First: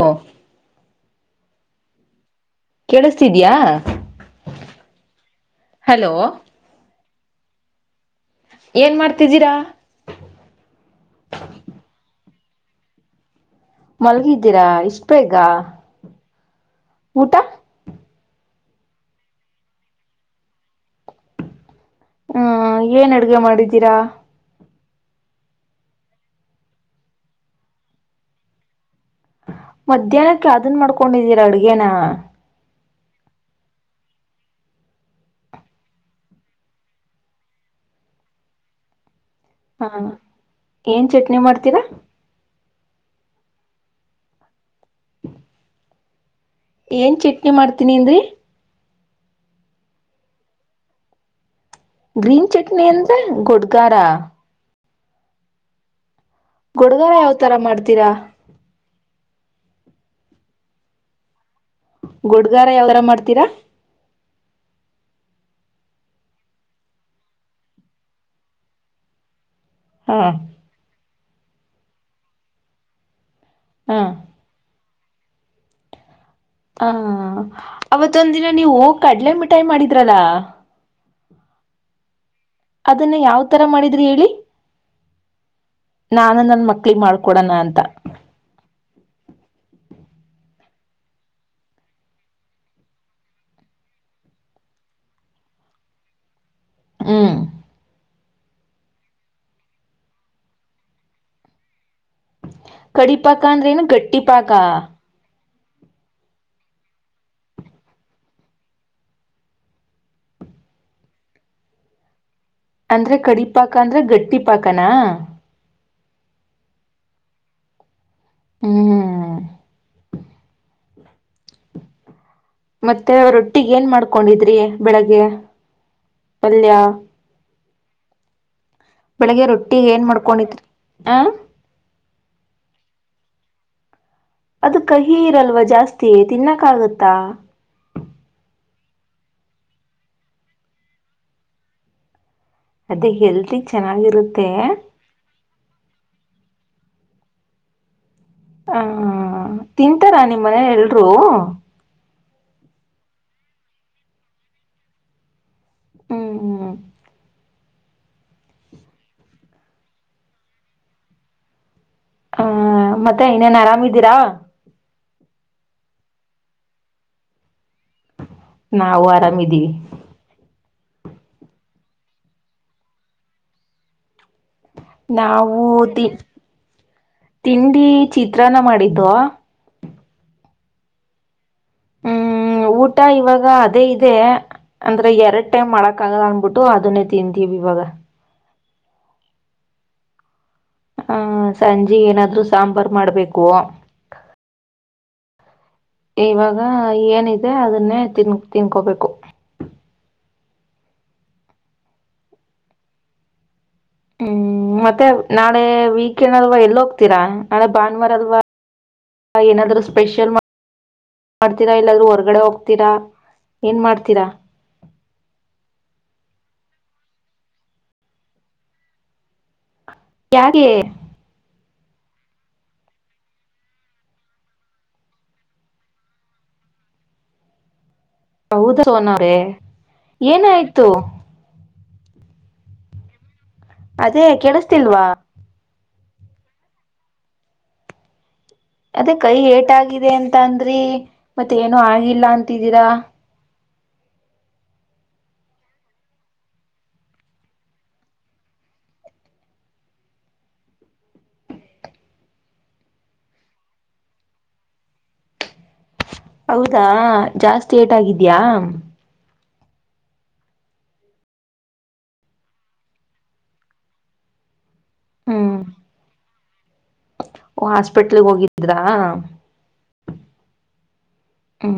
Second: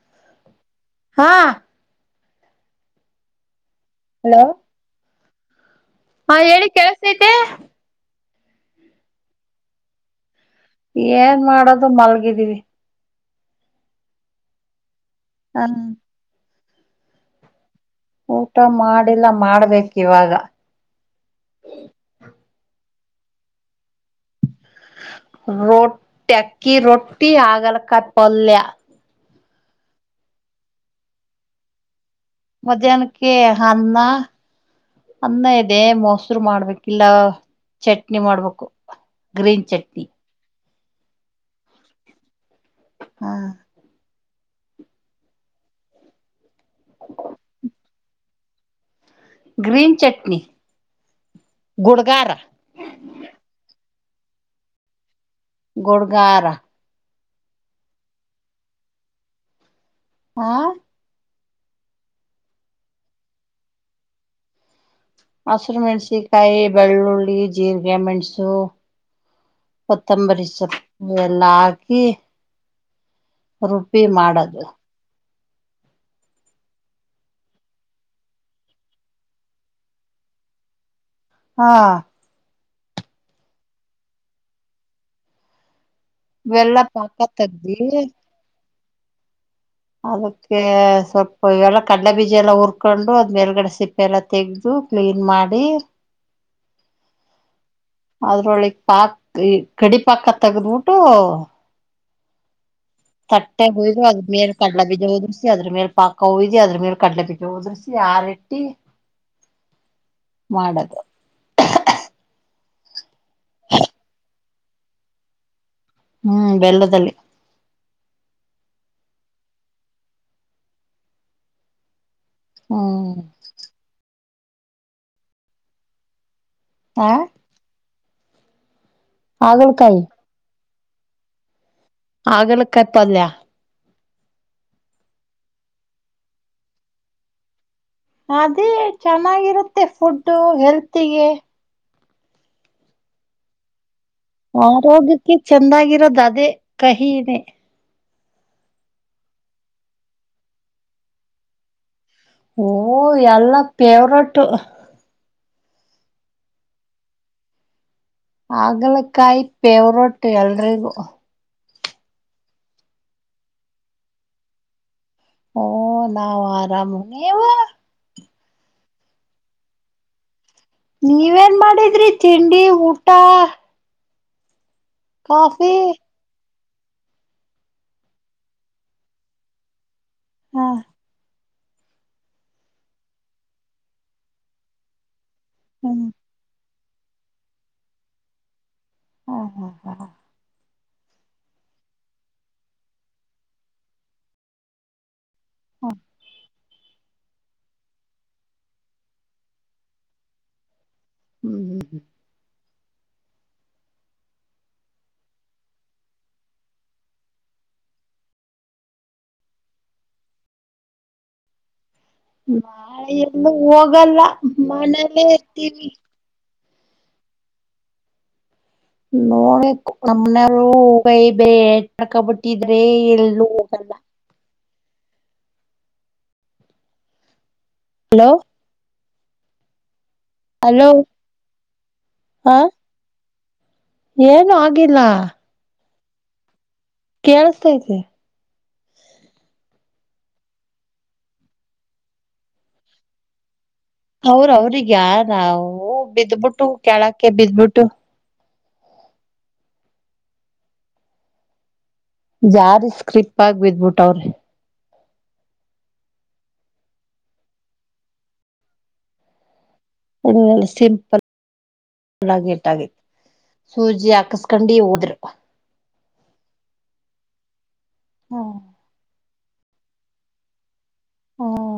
ಹುಂ ಹಾಂ ಕೆಲಸ್ತಿದಿಯ ಹಲೋ ಹಾಂ ಹೇಳಿ ಕೇಳ್ಸ್ತಾಯಿತೇ ಏನ್ ಮಾಡ್ತಿದ್ದೀರಾ. ಏನ್ ಮಾಡೋದು ಮಲ್ಗಿದೀವಿ. ಮಲ್ಗಿದ್ದೀರಾ ಇಷ್ಟ ಬೇಗ ಹಾ ಊಟ ಊಟ ಮಾಡಿಲ್ಲ ಮಾಡ್ಬೇಕು ಇವಾಗ ಹ್ಮ ಏನ್ ಅಡ್ಗೆ ಮಾಡಿದ್ದೀರಾ ರೊಟ್ಟಿ ಅಕ್ಕಿ ರೊಟ್ಟಿ ಆಗಲ ಕಾಯಿ ಪಲ್ಯ ಮಧ್ಯಾಹ್ನಕ್ ಯಾದನ್ ಮಾಡ್ಕೊಂಡಿದೀರಾ ಅಡ್ಗೇನ. ಮಧ್ಯಾಹನಕ್ಕೆ ಅನ್ನ ಅನ್ನ ಇದೆ ಮೊಸರು ಮಾಡ್ಬೇಕಿಲ್ಲ ಚಟ್ನಿ ಮಾಡ್ಬೇಕು. ಗ್ರೀನ್ ಹಾಂ ಚಟ್ನಿ ಏನ್ ಚಟ್ನಿ ಮಾಡ್ತೀರಾ ಹಾಂ ಏನು ಚಟ್ನಿ ಮಾಡ್ತೀನಿ ಅಂದ್ರಿ ಗ್ರೀನ್ ಚಟ್ನಿ ಗುಡ್ಗಾರ ಗ್ರೀನ್ ಚಟ್ನಿ ಅಂದ್ರೆ ಗುಡ್ಗಾರ ಗುಡ್ಗಾರ ಗುಡ್ಡಗಾರ ಯಾವ್ ತರ ಮಾಡ್ತೀರಾ ಹಾಂ ಗುಡ್ಗಾರ ಯಾವತರ ಮಾಡ್ತೀರಾ? ಹಸರು ಮೆಣಸಿಕಾಯಿ ಬೆಳ್ಳುಳ್ಳಿ ಜೀರಿಗೆ ಮೆಣಸು ಹಾ ಕೊತ್ತಂಬರಿ ಸೊಪ್ಪು ಎಲ್ಲ ಹಾಕಿ. ಹಾ ರುಪ್ಪಿ ಮಾಡದು ಅಂ ಹಾಂ ಅವತ್ತೊಂದ ದಿನ ನೀವು ಕಡಲೆ ಮಿಠಾಯಿ ಮಾಡಿದ್ರಲ್ಲಾ ಹಾಂ ಅದನ್ನ ಯಾವ್ ತರ ಮಾಡಿದ್ರಿ ಹೇಳಿ ನಾನು ನನ್ ಬೆಲ್ಲ ಮಕ್ಳಗ್ ಪಾಕ ಮಾಡ್ಕೊಡಣ ಅಂತ ತೆಗ್ದಿ ಅದಕ್ಕೆ ಸ್ವಲ್ಪ ಎಲ್ಲ ಕಡ್ಲೆಬೀಜ ಎಲ್ಲ ಹುರ್ಕೊಂಡು ಅದ್ ಮೇಲ್ಗಡೆ ಸಿಪ್ಪೆ ಎಲ್ಲ ತೆಗೆದು ಕ್ಲೀನ್ ಮಾಡಿ ಹ್ಮ ಅದ್ರೊಳಗ್ ಪಾಕ್ ಈ ಕಡಿ ಪಾಕ ತಗದ್ಬಿಟ್ಟು ಕಡಿಪಾಕ ಕಟ್ಟೆ ಅಂದ್ರೆ ಏನು ಹೋಯ್ರು ಗಟ್ಟಿ ಪಾಕ ಅದ್ಮೇಲೆ ಕಡ್ಲೆ ಬೀಜ ಉದುರ್ಸು ಅದ್ರ ಮೇಲೆ ಪಾಕ ಉಯ್ದಿ ಅದ್ರ ಮೇಲೆ ಕಡ್ಲೆ ಪಿಟ್ಟಿ ಉದ್ರಸಿ ಆರೆಟ್ಟಿ ಮಾಡದು ಅಂದ್ರೆ ಕಡಿಪಾಕ ಅಂದ್ರೆ ಗಟ್ಟಿ ಪಾಕನಾ ಹ್ಮ್ ಬೆಲ್ಲದಲ್ಲಿ ಹ್ಮ್ ಹ್ಮ್ ಮತ್ತೆ ರೊಟ್ಟಿಗ ಏನ್ ಮಾಡ್ಕೊಂಡಿದ್ರಿ ಬೆಳಿಗ್ಗೆ ಪಲ್ಯ ಆ ಬೆಳಿಗ್ಗೆ ರೊಟ್ಟಿ ಹಾಗಲಕಾಯಿ ಏನ್ ಮಾಡ್ಕೊಂಡಿದರಿ ಆ ಹಾಗಲಕಾಯಿ ಪಲ್ಯ ಅದು ಕಹಿ ಇರಲ್ವ ಜಾಸ್ತಿ ತಿನ್ನಕ್ಕ ಆಗತ್ತಾ ಅದೇ ಚೆನ್ನಾಗಿರುತ್ತೆ ಫುಡ್ಡು ಹೆಲ್ತಿಗೆ ಅದೇ ಹೆಲ್ದ ಚೆನ್ನಾಗಿರುತ್ತೆ ಆರೋಗ್ಯಕ್ಕೆ ಚೆಂದಾಗಿರೋದು ಅದೇ ಕಹಿನೇ ಹ ತಿಂತಾರಾ ನಿಮ್ಮ್ ಮನೇಲಿ ಎಲ್ರು ಓ ಎಲ್ಲ ಫೇವ್ರಟ್ ಹ್ಮ್ ಹ್ಮ್ ಆಗಲ ಕಾಯಿ ಪೇವ್ರೊಟ್ಟು ಎಲ್ರಿಗೂ ಹ ಮತ್ತೆ ಇನ್ನೇನ್ ಆರಾಮಿದ್ದೀರಾ ಓ ನಾವು ಆರಾಮವ ನೀವು ನಾವು ಆರಾಮಿದೀವಿ ನೀವೇನ್ ಮಾಡಿದ್ರಿ ತಿಂಡಿ ಊಟ ನಾವು ಕಾಫಿ ತಿ ತಿಂಡಿ ಚಿತ್ರಾನ ಮಾಡಿದ್ದು ಹಾ ಹ್ಮ್ ಊಟ ಇವಾಗ ಅದೇ ಇದೆ ಅಂದ್ರೆ ಎರಡ್ ಟೈಮ್ ಮಾಡಕ್ ಹ್ಮ್ ಆಗ ಅನ್ಬಿಟ್ಟು ೋ ಅದನ್ನೇ ತಿಂತೀವಿವಾಗ ಹಾ ಹಾ ಹಾ ಹಾ ಹ ಸಂಜೆ ಏನಾದ್ರು ಸಾಂಬಾರು ಮಾಡ್ಬೇಕು ಹಾ ಇವಾಗ ಏನಿದೆ ಅದನ್ನೇ ತಿನ್ ತಿನ್ಕೋಬೇಕು ಹ್ಮ್ ಹ್ಮ್ ಹ್ಮ್ ಹ್ಮ್ ಮತ್ತೆ ನಾಳೆ ವೀಕೆಂಡ್ ಅಲ್ವಾ ಎಲ್ಲೋ ಹೋಗ್ತೀರಾ ನಾಳೆ ಭಾನುವಾರ ಅಲ್ವಾ ಏನಾದ್ರೂ ಸ್ಪೆಷಲ್ ಮಾಡ್ತೀರಾ ಇಲ್ಲ್ರೂ ನಾಳೆ ಎಲ್ಲೂ ಹೋಗಲ್ಲ ಮನೇಲ್ಲೇ ಇರ್ತೀವಿ ಯಾಕೆ [unintelligible] [unintelligible] [unintelligible] ಹಲೋ ಹೌದನ್ರೆ ಹಲೋ ಹಾ ಅದೇ ಏನು ಆಗಿಲ್ಲ ಕೇಳಿಸ್ತಿಲ್ವಾ ಕೇಳಸ್ತೈತೆ ಅದೇ ಕೈ ಏಟಾಗಿದೆ ಅಂತ ಅಂದ್ರಿ ಮತ್ತ ಏನು ಆಗಿಲ್ಲ ಅಂತಿದ್ದೀರಾ ಅವ್ರ ಅವ್ರಗ ಯ ನಾವು ಬಿದ್ಬಿಟ್ಟು ಕೇಳಕ್ಕೆ ಬಿದ್ಬಿಟ್ಟು ಜಾರಿ ಸ್ಕ್ರಿಪ್ ಆಗ ಬಿದ್ಬಿಟ್ಟ ಅವ್ರಿ ಹೌದಾ ಜಾಸ್ತಿ ಏಟಾಗಿದ್ಯಾ ಒ ಸಿಂಪಲ್ ಹುಳಾಗಿ ಇಟ್ಟಾಗಿತ್ತು ಸೂಜಿ ಹಾಕಸ್ಕಂಡಿ ಹೋದ್ರು ಹಾ ಹಾಸ್ಪಿಟ್ಲ್ಗೆ ಹ ಹೋಗಿದ್ರಾ ಹ ಹ್ಮ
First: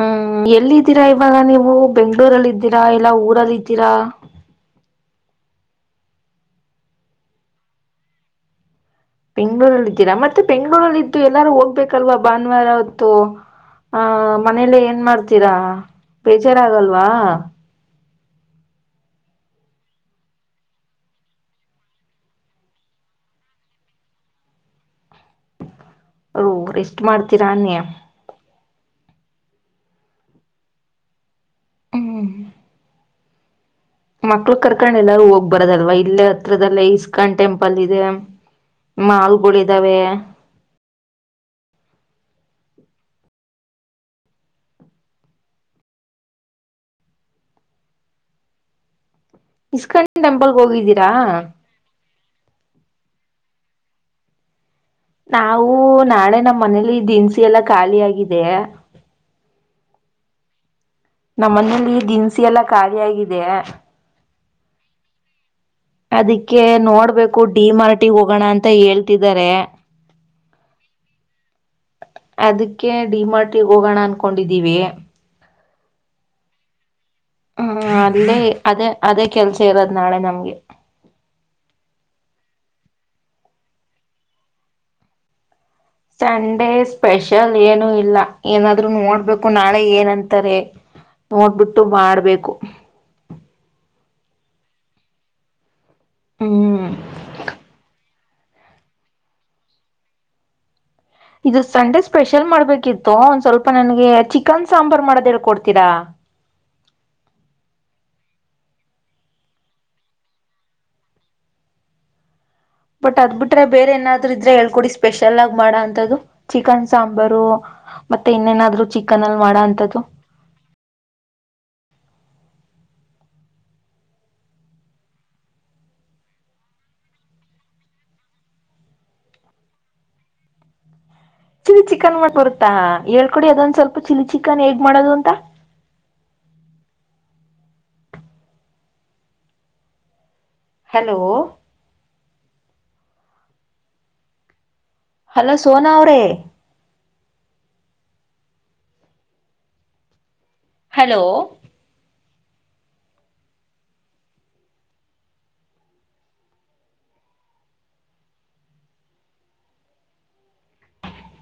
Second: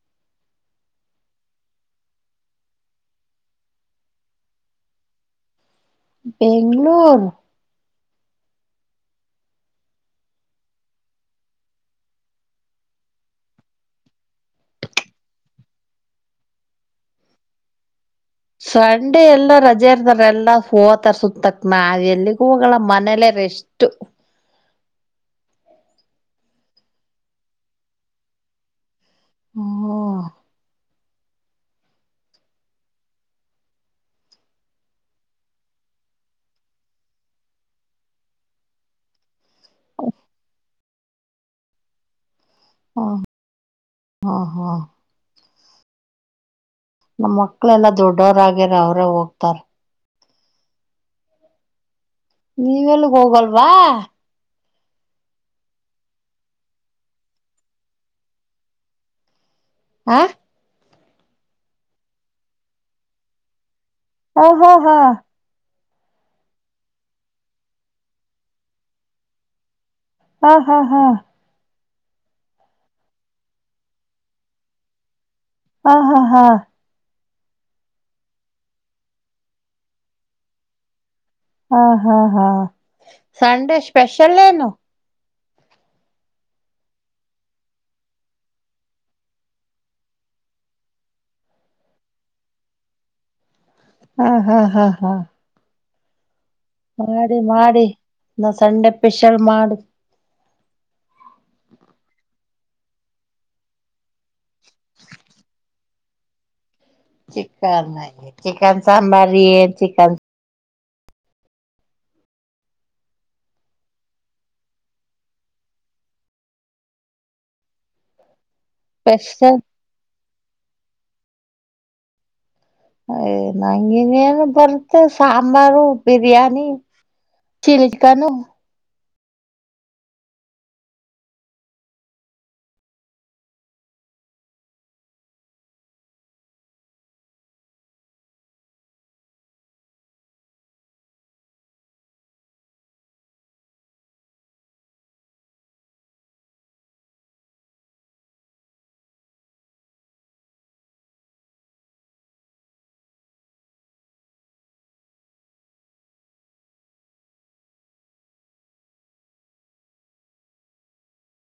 ಹ್ಮ್ ಎಲ್ಲಿದ್ದೀರಾ ಇವಾಗ ನೀವು ಬೆಂಗ್ಗಳೂರಲ್ಲಿ ಇದ್ದೀರಾ ಇಲ್ಲ ಊರಲ್ಲಿ ಇದ್ದೀರಾ ಬೆಂಗಳೂರ್ ಬೆಂ್ಗಳೂರಲ್ಲ ಇದಿದ್ದೀರಾ ಮತ್ತೆ ಬೆಂಗಳೂರಲ್ಲಿ ಇದಿದ್ದು ಎಲ್ಲಾರು ಹೋಗ್ಬೇಕಲ್ವಾ ಭಾನುವಾರ ಹೊತ್ತು ಹ ಮನೇಲ್ಲ ಏನ್ ಮಾಡ್ತೀರಾ ಬೇಜಾರ ಆಾಗಲ್ವಾ ಸಂಡೆ ಎಲ್ಲಾ ರಜೆ ಇರ್ತಾರ ಎಲ್ಲಾ ಹೋತರ ಸುತ್ಯಕ್ ನಾವ ಎಲ್ಲಿಗೂ ಹಲ್ಲ ಮನೇಲ್ಲೇ ರೆಶ [unintelligible] ಅವ ರೆಸ್ಟ್ ಮಾಡ್ತೀರಾ ಅನ್ನಿ ಹ ಹ್ಮ ಮಕ್ಳು ಕರ್ಕೊಂಡ ಎಲ್ಲಾರು ಹೋಗ್ ಬರದಲ್ವಾ ಇಲ್ಲೇ ಹತ್ರದಲ್ಲೇ ಇಸ್ಕಾನ್ ಟೆಂಪಲ್ ಇದೆ ಮಾಲ್ಗಳು ಇದ್ದಾವೆ ಹಾ ಹಾ ಹಾ ನಮ್ ಮಕ್ಳ ಎಲ್ಲಾ ದೊಡ್ಡವರ ಆಗ್ಯರ ಅವ್ರ ಹೋಗ್ತಾರ ಇಸ್ಕಂಡಿ ಟೆಂಪಲ್ಗೆ ಹೋಗಿದ್ದೀರಾ ನೀವೆಲ್ಲಿಗ ಹೋಗಲ್ವಾ ನಾವು ನಾಳೆ ನಮ್ಮ್ ಮನೇಲಿ ದಿನಸಿ ಎಲ್ಲಾ ಖಾಲಿ ಆಗಿದೆ ಆ ನಮ್ಮ ಮನೆಯಲ್ಲಿ ದಿನಸಿ ಎಲ್ಲಾ ಖಾಲಿ ಆಗಿದೆ ಹಓ ಹ ಹಾ ಅದಕ್ಕೆ ನೋಡ್ಬೇಕು ಡಿ ಮಾರ್ಟಿ ಹೋಗೋಣ ಅಂತ ಹೇಳ್ತಿದಿದ್ದಾರೆ ಹಾ ಹಾ ಹಾ ಅದಕ್ಕೆ ಡಿಮಾರ್ಟಿ ಹೋಗೋಣ ಅನ್ಕೊಂಡಿದ್ದೀವಿ ಹಾ ಹಾ ಹಾ ಹ್ಮ ಅಲ್ಲೇ ಅದೇ ಅದೇ ಕೆಲ್ಸ ಇರೋದ್ ನಾಳೆ ನಮ್ಗೆ ಹಾ ಹಾ ಹಾ ಸಂಡೇ ಸ್ಪೆಷಲ್ ಏನು ಸಂಡೇ ಸ್ಪೆಷಲ್ ಏನು ಇಲ್ಲ ಏನಾದ್ರು ನೋಡ್ಬೇಕು ನಾಳೆ ಏನಂತಾರೆ ನೋಡ್ಬಿಟ್ಟು ಮಾಡ್ಬೇಕು ಹಾ ಹಾ ಹಾ ಹಾ ಹ್ಮ ಮಾಡಿ ಮಾಡಿ ನಾ ಸಂಡೆ ಸ್ಪೆಷಲ್ ಮಾಡ ಇದು ಸಂಡೆ ಸ್ಪೆಷಲ್ ಮಾಡ್ಬೇಕಿತ್ತು ಒಂದ್ ಸ್ವಲ್ಪ ನನ್ಗೆ ಚಿಕನ್ ಸಾಂಬಾರ್ ಮಾಡೋದ ಕೊಡ್ತೀರಾ ಚಿಕನ್ ಚಿಕನ್ ಸಾಂಬಾರಿ ಚಿಕನ್ ಬಟ್ ಅದ್ ಬಿಟ್ರೆ ಬೇರೆ ಏನಾದ್ರು ಇದ್ರೆ ಹೇಳ್ಕೊಡಿ ಸ್ಪೆಷಲ್ ಆಗಿ ಮಾಡ ಅಂಂತದ್ದು ಚಿಕನ್ ಸಾಂಬಾರು ಮತ್ತೆ ಇನ್ನೇನಾದ್ರು ಚಿಕನ್ ಅಲ್ ಮಾಡ ಸ್ಪೆಷಲ್ ಅಂತದ್ದು ಯ್ ನಂಗನೇನು ಬರುತ್ತೆ sambar biryani chilli chicken chilli chicken ಮಾಡ ಬರುತ್ತಾ ಹೇಳ್ಕೊಡಿ ಅದೊಂದ್ ಸ್ವಲ್ಪ ಚಿಲಿ ಚಿಕನ್ ಹೇಗ್ ಮಾಡೋದು ಅಂತ ಹಲೋ ಹಲೋ ಸೋನಾ ಅವ್ರೇ ಹಲೋ